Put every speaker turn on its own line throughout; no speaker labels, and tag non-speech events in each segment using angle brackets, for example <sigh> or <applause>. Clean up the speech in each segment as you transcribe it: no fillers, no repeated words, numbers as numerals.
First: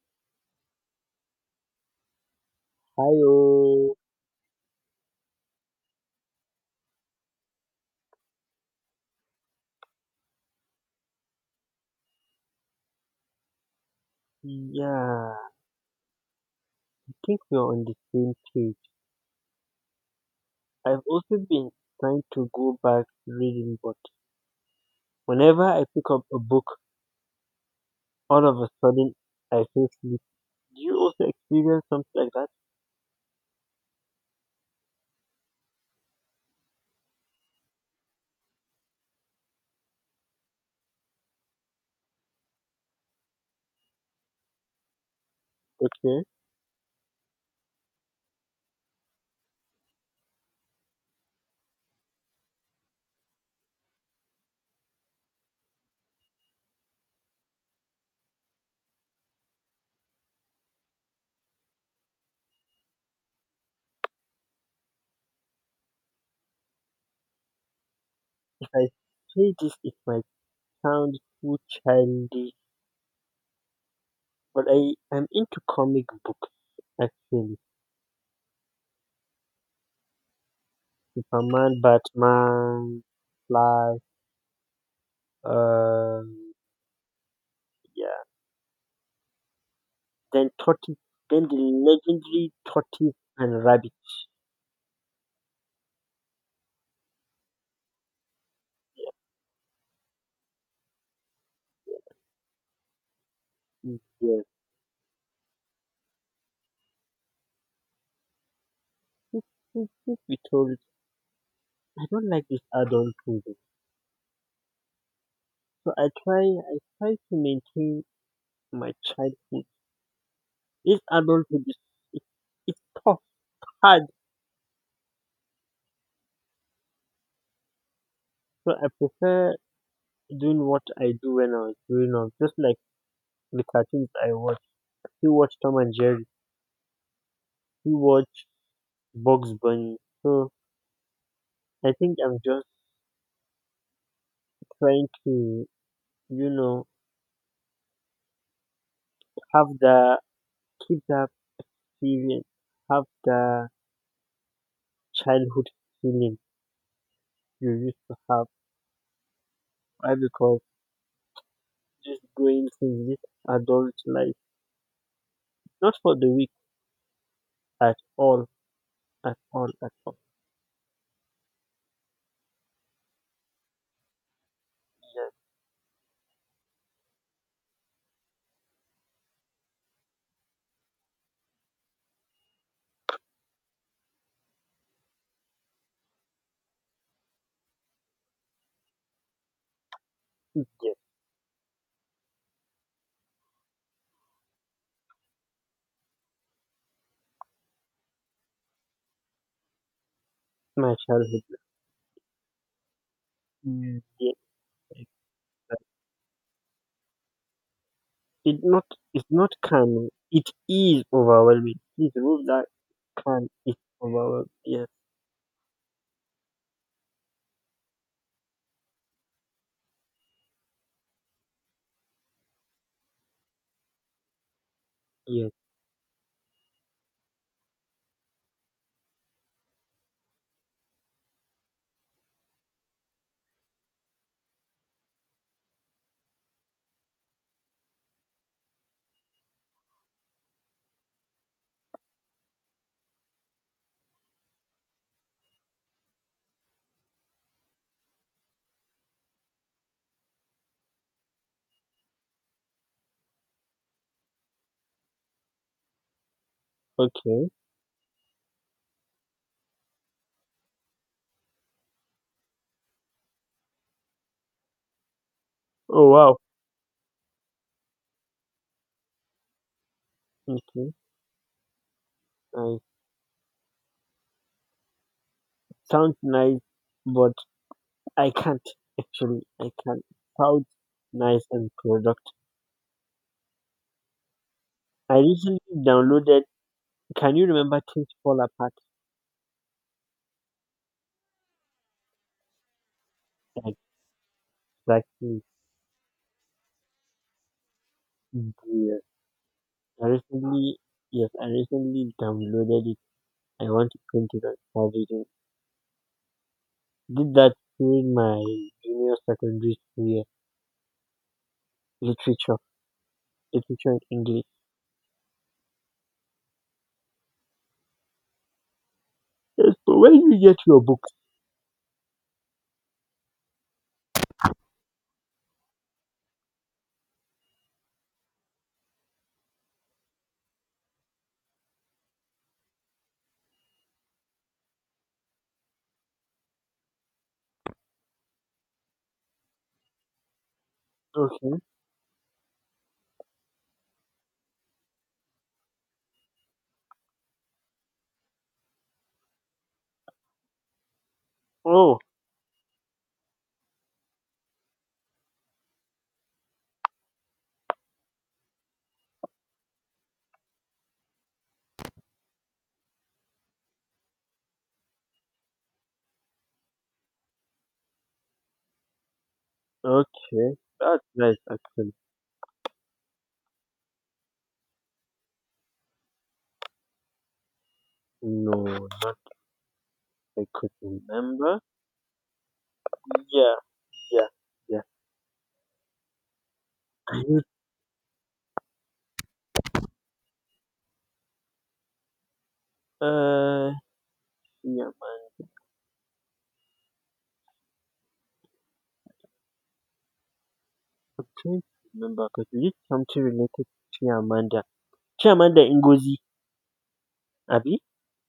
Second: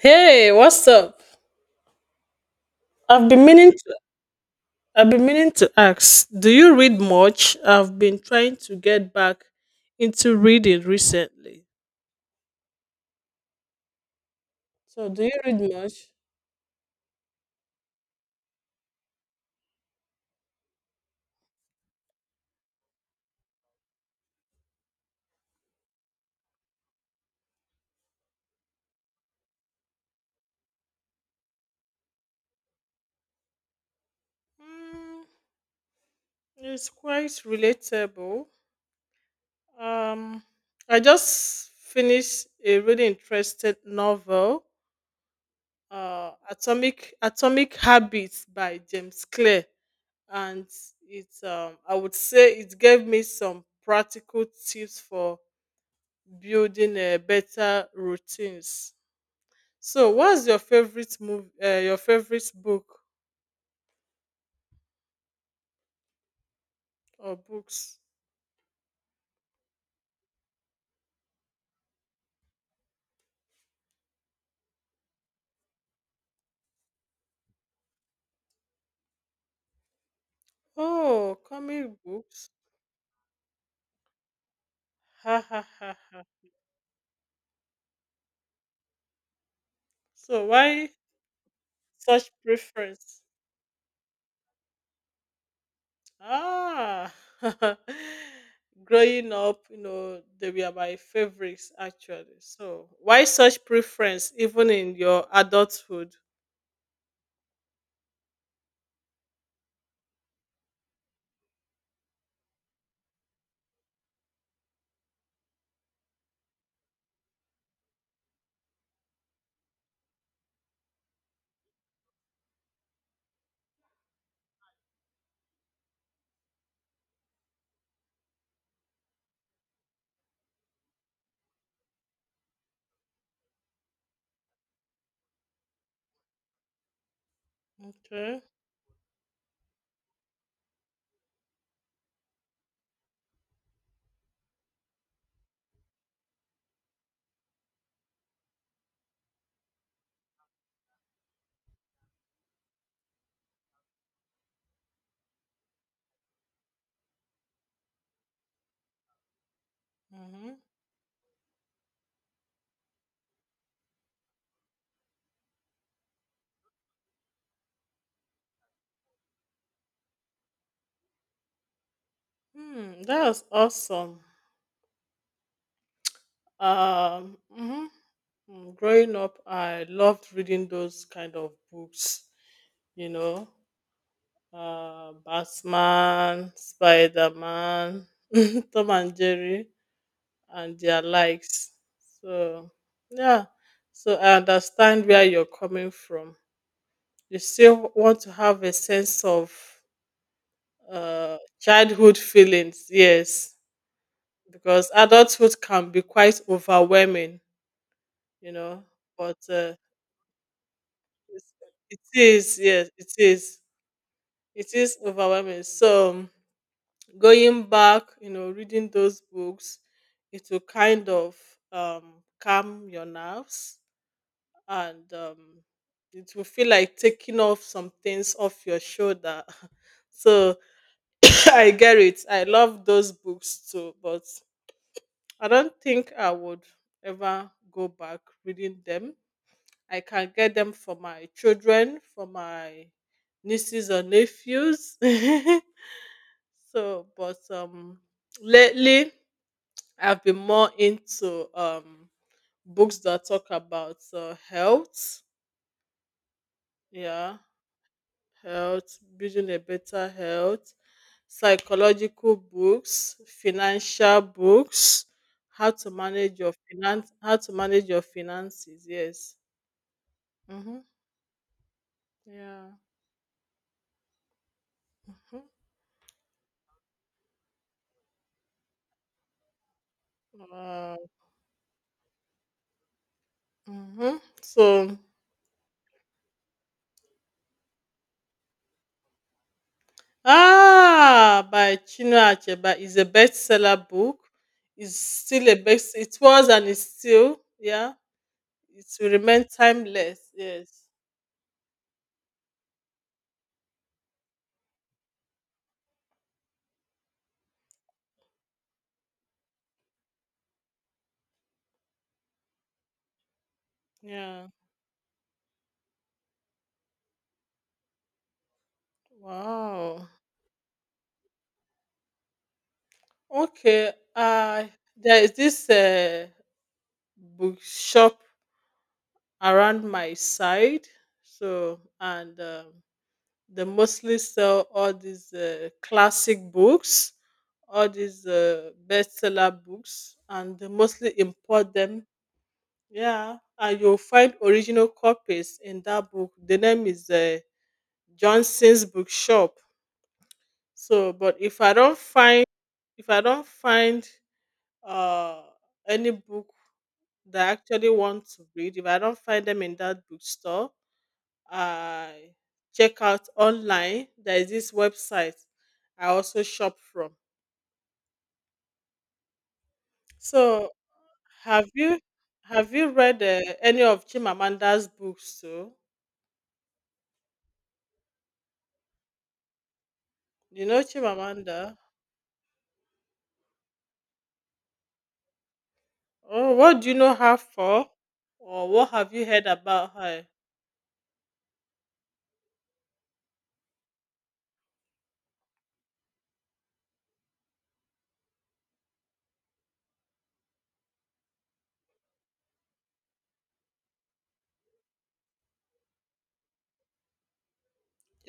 Hey, what's up?
Hi,
I've been meaning
oh,
to I've been meaning to ask, do you read much? I've been trying to get back into reading recently.
yeah,
So, do you
I
read much?
think we're on the same page. I've also been trying to go back to reading, but whenever I pick up a book, all of a sudden I feel sleepy. Do you also experience something like that?
Mm, it's quite relatable. Um, I just finished a really interesting novel,
Okay,
Atomic Atomic Habits by James Clear, and it's I would say it gave me some practical tips for building better routines. So, what's your favorite move? Your favorite book or books?
if I say this, it might sound too childish, but I am into comic books actually.
Oh,
Superman,
comic books.
Batman, Flash,
Ha ha ha ha.
um, yeah.
So,
Then
why
Tortoise, then the
such
legendary Tortoise
preference?
and Rabbit.
Ah, <laughs> growing up, you know, they were my favorites actually. So, why such
Mm,
preference
yes,
even in your adulthood?
since truth be told, I don't like this adult movie. So I try to maintain my childhood. This adulthood is it, it's tough, hard. So I prefer doing what I do when I was growing up, just like the cartoons I watch. You watch Tom and Jerry, you
Okay.
watch Bugs Bunny. So I think I'm just trying to, you know, have the keep that feeling, have the childhood feeling you used to have. Why?
Mm-hmm.
Because just going through this adult life. Not for the weak at all, at all, at all.
Hmm, that was awesome.
Yes,
Mhm. Mm, growing up, I loved reading those kind of books, you know, Batman, Spider Man, <laughs> Tom and Jerry, and
yes.
their likes. So, yeah, so I understand where you're coming from. You still want to have a sense of
My childhood.
childhood feelings, yes,
Mm, yes.
because
Yes.
adulthood can be quite overwhelming, you
It's
know,
not, it's
but
not calming. It is
it's,
overwhelming.
it
Please
is,
remove that
yes,
can. It's overwhelming.
it
Yes,
is overwhelming. So going back, you know, reading those books, it will kind of um, calm your nerves and
yes.
it will feel like taking off some things off your shoulder. <laughs> so <coughs> I get it. I love those books too, but I don't think I would ever go back reading them. I can get them for my children, for my nieces or nephews. <laughs> So, but lately I've been more into books that talk about health. Yeah,
Okay.
health, building a better health, psychological books, financial books,
Oh, wow.
how to manage your finances. Yes. Mm-hmm.
Okay.
Yeah.
I
Mm-hmm.
sound nice, but I can't. Actually, I can't. Sound
Uh,
nice and productive.
mm-hmm. So
I recently downloaded. Can you remember Things Fall Apart?
Ah, by Chinua Achebe is a bestseller book. It's
Exactly.
still a best. It was and it's still. Yeah, it
Yeah.
will remain
I
timeless. Yes.
recently, yes, I recently downloaded it. I want to print it and start reading. Did that during my junior secondary school year, literature, literature and English.
Yeah.
Yes, but
Wow.
where do you get your books,
Okay. There is this bookshop around my side. So and they mostly sell all these classic books, all these bestseller books, and they mostly
okay.
import them. Yeah, and you'll find original copies in that book. The name is Johnson's Bookshop. So, but if I don't
Oh,
find if I don't find uh any book that I actually want to read, if I don't find them in that bookstore, I check out online. There is this website I also shop from.
okay.
So,
That's nice,
have
actually.
you have you read any of Chimamanda's books too?
No, not I
You
could
know
remember.
Chimamanda?
Yeah, yeah, yeah.
Oh, what do you know
I
her
need,
for? Or what have you heard about her?
uh, Chiamanda. I'm trying to remember because we did something related to Chiamanda. Chiamanda Ngozi, Abby?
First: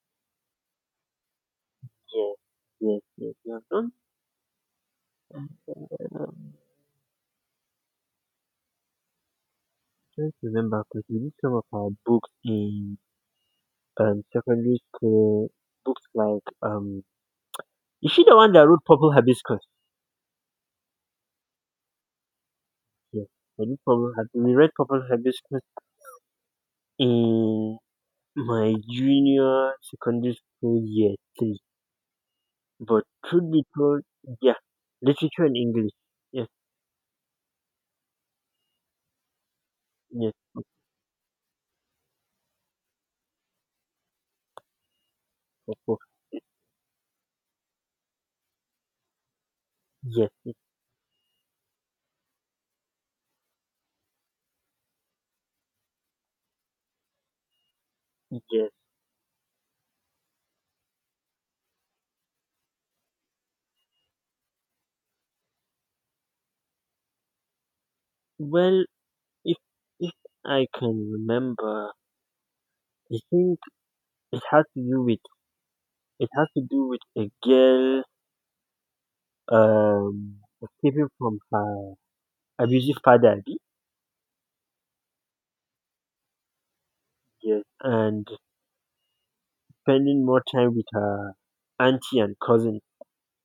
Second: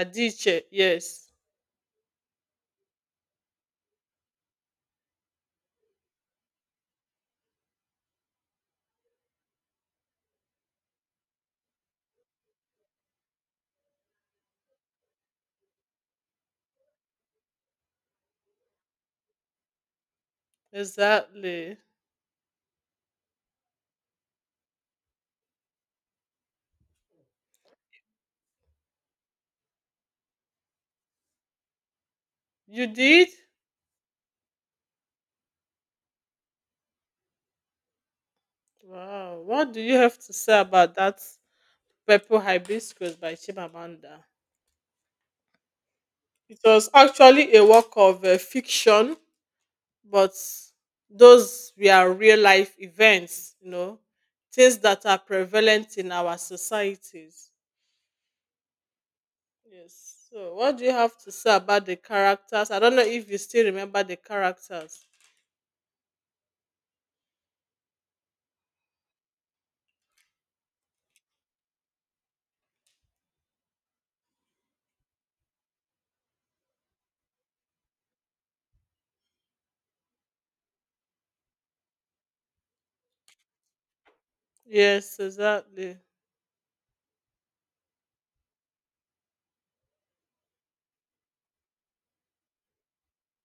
Adiche, yes.
Yes, yes, yes. You have done. Um, trying to remember because we did some of our books in secondary school. Books like is she the one that wrote Purple Hibiscus?
Exactly.
Yeah, I did Purple. Hib- We read Purple Hibiscus in my junior secondary school year three.
You
But
did?
truth be told, yeah, literature and English. Yes,
Wow. What do you have to
yes,
say
of
about that Purple Hibiscus by Chimamanda?
of course.
It was actually a work of fiction,
Yes,
but
yes,
those were real life events, you know, things that are prevalent in our societies.
yes.
Yes. So, what do you have to say about the characters? I don't know if you still remember the characters.
Well, if if I can remember, I think it has to do with it has to do with a girl um, escaping from her abusive father, abi?
Yes, exactly.
Yes, and spending more time with her auntie and cousin,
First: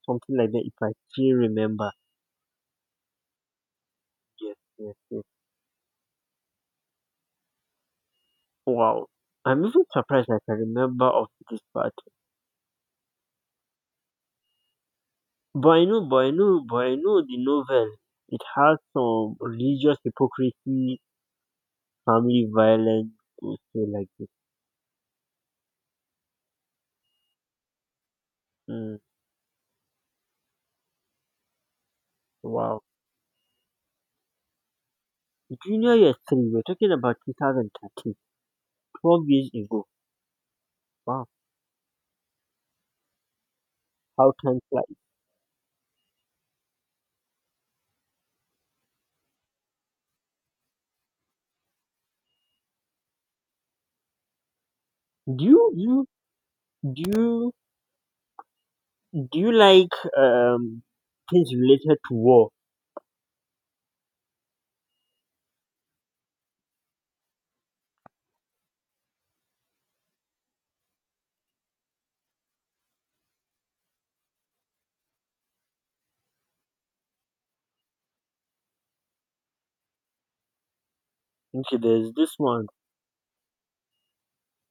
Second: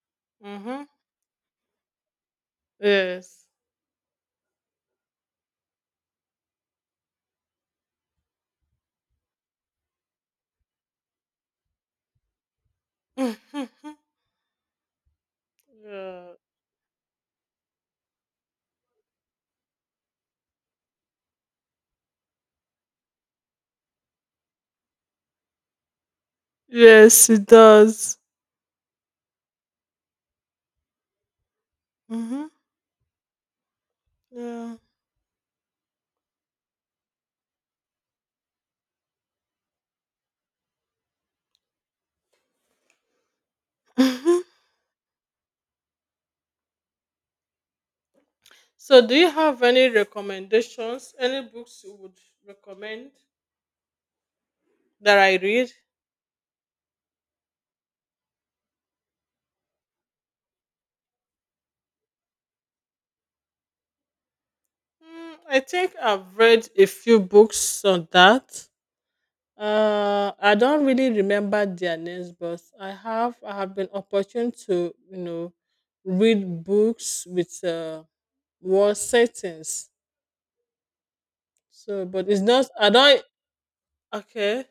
something like that. If
Mhm.
I still remember,
Yes.
yes, yes, yes. Wow, I'm even surprised I can remember of this part.
<laughs> yeah.
But I know the novel. It has some religious hypocrisy, family violence, and stuff like this.
Yes, it does.
Mm,
Mhm.
wow.
Yeah.
Junior year three. We're talking about 2013. 12 years ago. Wow, how
Mhm.
time flies.
So, do you have any recommendations? Any books you would recommend that I
Do you
read?
do you do you, do you like things related to war?
Mm, I think I've read a few books on that. I don't really remember their names, but I have been opportune to, you know, read books with war settings.
Okay,
So,
there's
but
this
it's
one.
not. I don't. Okay.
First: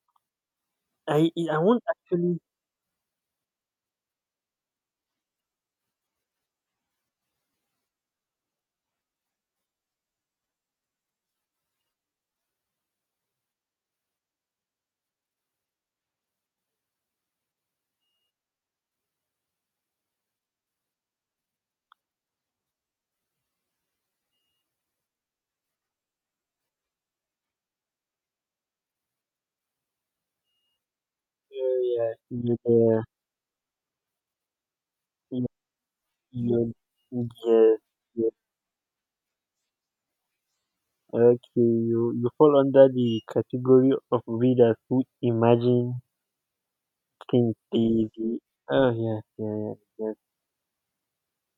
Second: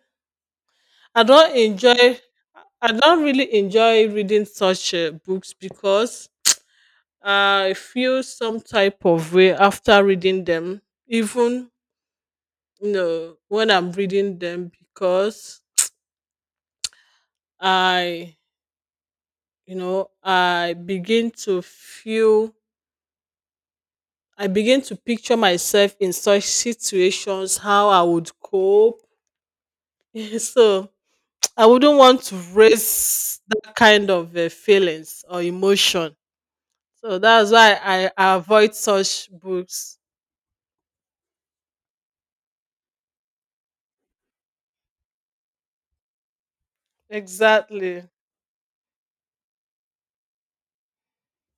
I
I
don't
I won't
enjoy.
actually.
I don't really enjoy reading such books because I feel some type of way after reading them. Even, you know, when I'm reading them because I you know I begin to feel. I begin to picture myself in such situations, how I would cope. <laughs> so I
Yeah,
wouldn't want to
yeah, yeah,
raise that kind of feelings or
yeah,
emotion.
yeah,
So that's
yeah,
why
yeah.
I avoid such books.
Okay, you fall under the category of readers who imagine things
Exactly.
they. Oh yeah, yeah, yeah, yeah.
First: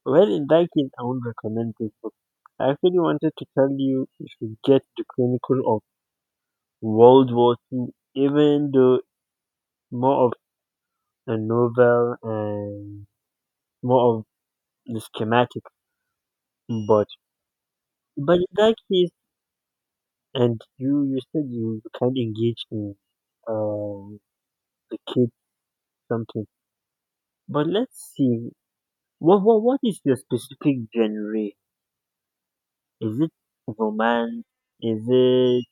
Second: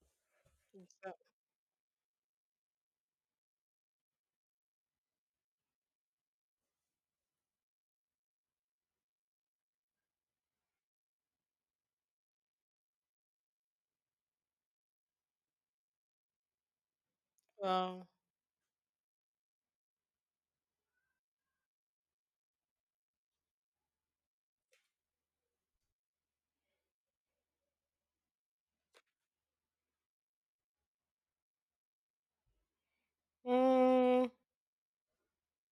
Well, in that case, I won't recommend this book. I actually wanted to tell you you should get the Chronicle World War Two, even though more of a novel and more of the schematic. But
Wow.
but in that case, and you said you can't engage in um the kids something. But let's see, what is your specific genre? Is it
Mm,
romance? Is it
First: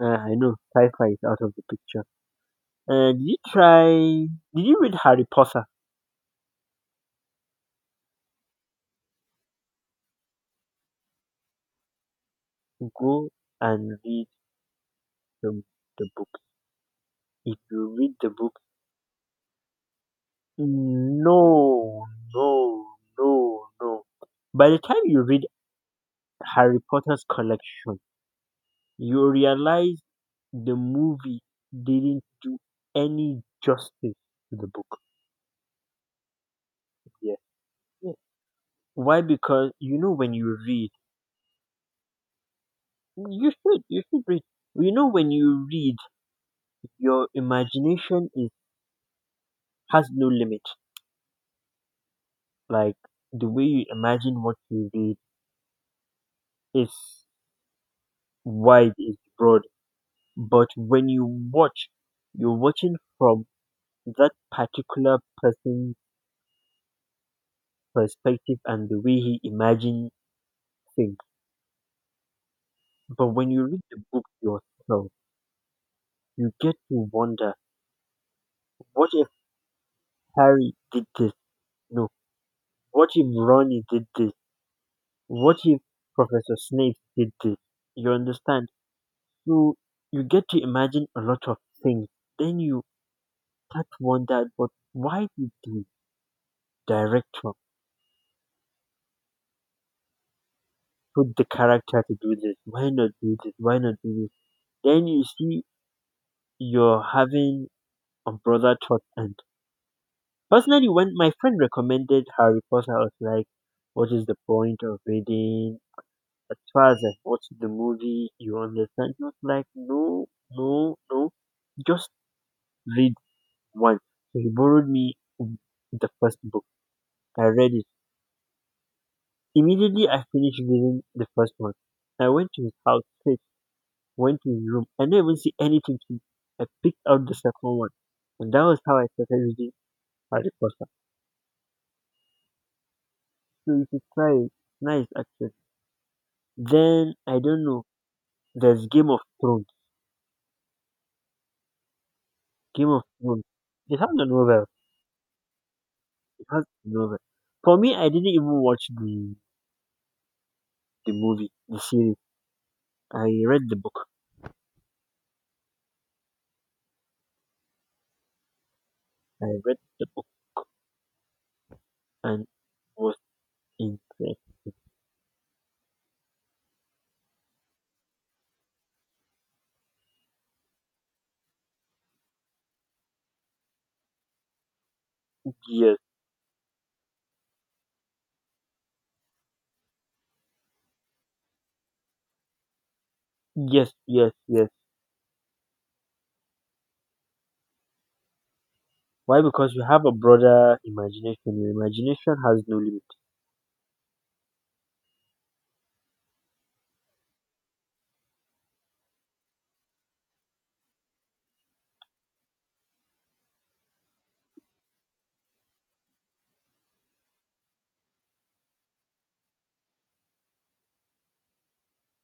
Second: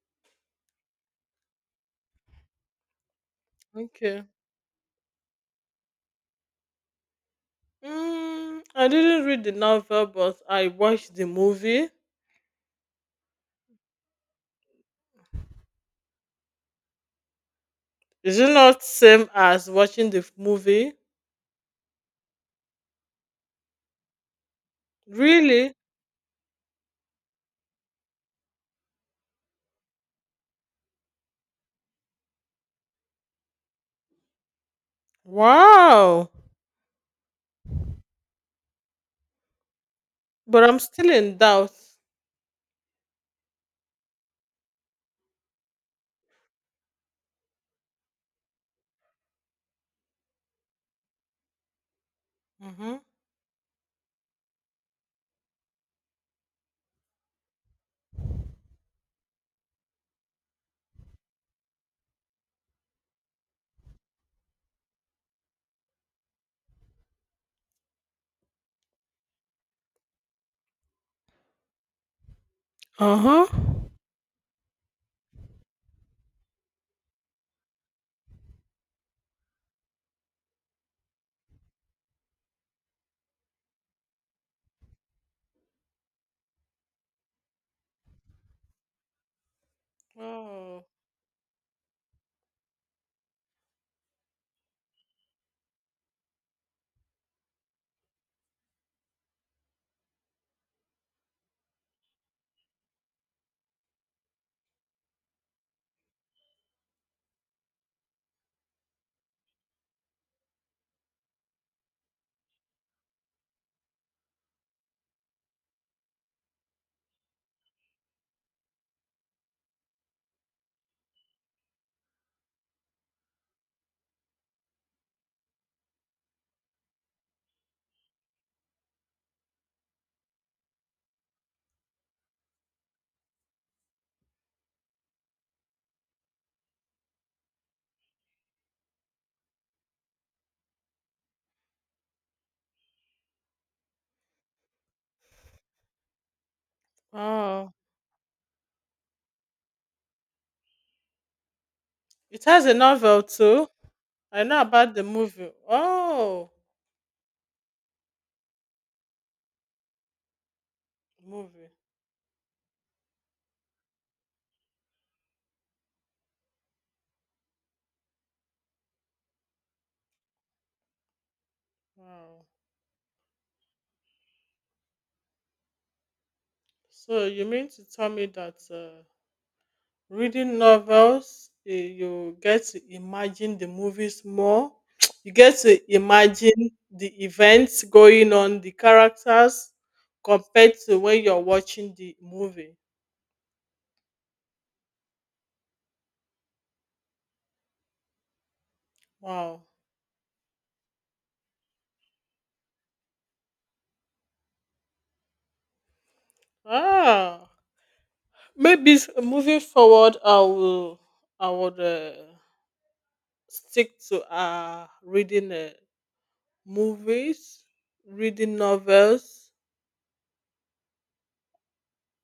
I know sci-fi is out of the picture. Did you try?
okay.
Did you read Harry Potter?
Mm, I didn't read the novel, but I watched the movie.
Go and read the the book. If you read the
Is it
book,
not same as watching the movie?
no, no, no, no. By the time you read
Really?
Harry Potter's collection, you realize the movie didn't do any justice to the book.
Wow.
Yeah, yeah. Why? Because you know when you
But I'm
read,
still in doubt.
you should read. You know when you read, your imagination is has no limit.
Mm-hmm.
Like the way you imagine what you read is is broad. But when you watch, you're watching from that particular person's perspective and the way he imagines things.
Uh
But
huh.
when you read the book yourself, you get to wonder what if Harry did this? No. What if Ronnie did this? What if Professor Snape did this? You understand? So you get to
Oh.
imagine a lot of things. Then you start to wonder, but why did the director put the character to do this? Why not do this? Why not do this? Then you see you're having brother thought and personally when my friend recommended Harry Potter I was like, what is the point of reading as far as I watch the movie, you understand? He was like, no, no, no, just read one. So he borrowed me the first book, I read it, immediately I finished reading the first one, I went to his house sit went to his room, I didn't even see anything to it. I picked out the second one and that was how I started reading Harry Potter. So you should try it. Nice actually. Then I don't
Wow.
know. There's Game of Thrones.
It has a
Game of
novel
Thrones.
too.
It has a
I know
novel.
about the movie.
It
Oh,
has a novel. For me, I didn't even watch the movie,
movie.
the series. I read the book. I read the book
Wow.
and was impressed.
So you mean to tell me that reading novels, eh, you get to imagine the movies more? <tsk> You get to
Yes,
imagine the events going on, the characters, compared to when you're watching the movie.
yes, yes, yes. Why?
Wow.
Because you have a broader imagination. Your imagination has no limit.
Ah, maybe s- moving forward, I will, I would stick to reading Movies, reading novels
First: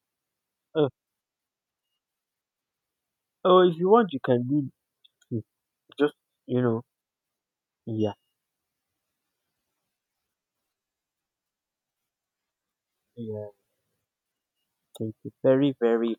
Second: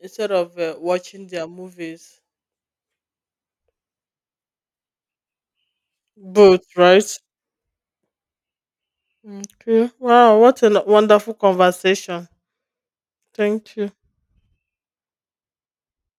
instead of
Oh,
watching their movies.
oh if you want, you can do it. Just you
Both,
know.
right?
Yeah,
Okay. Wow, what a wonderful conversation.
yeah.
Thank you.
Thank you very.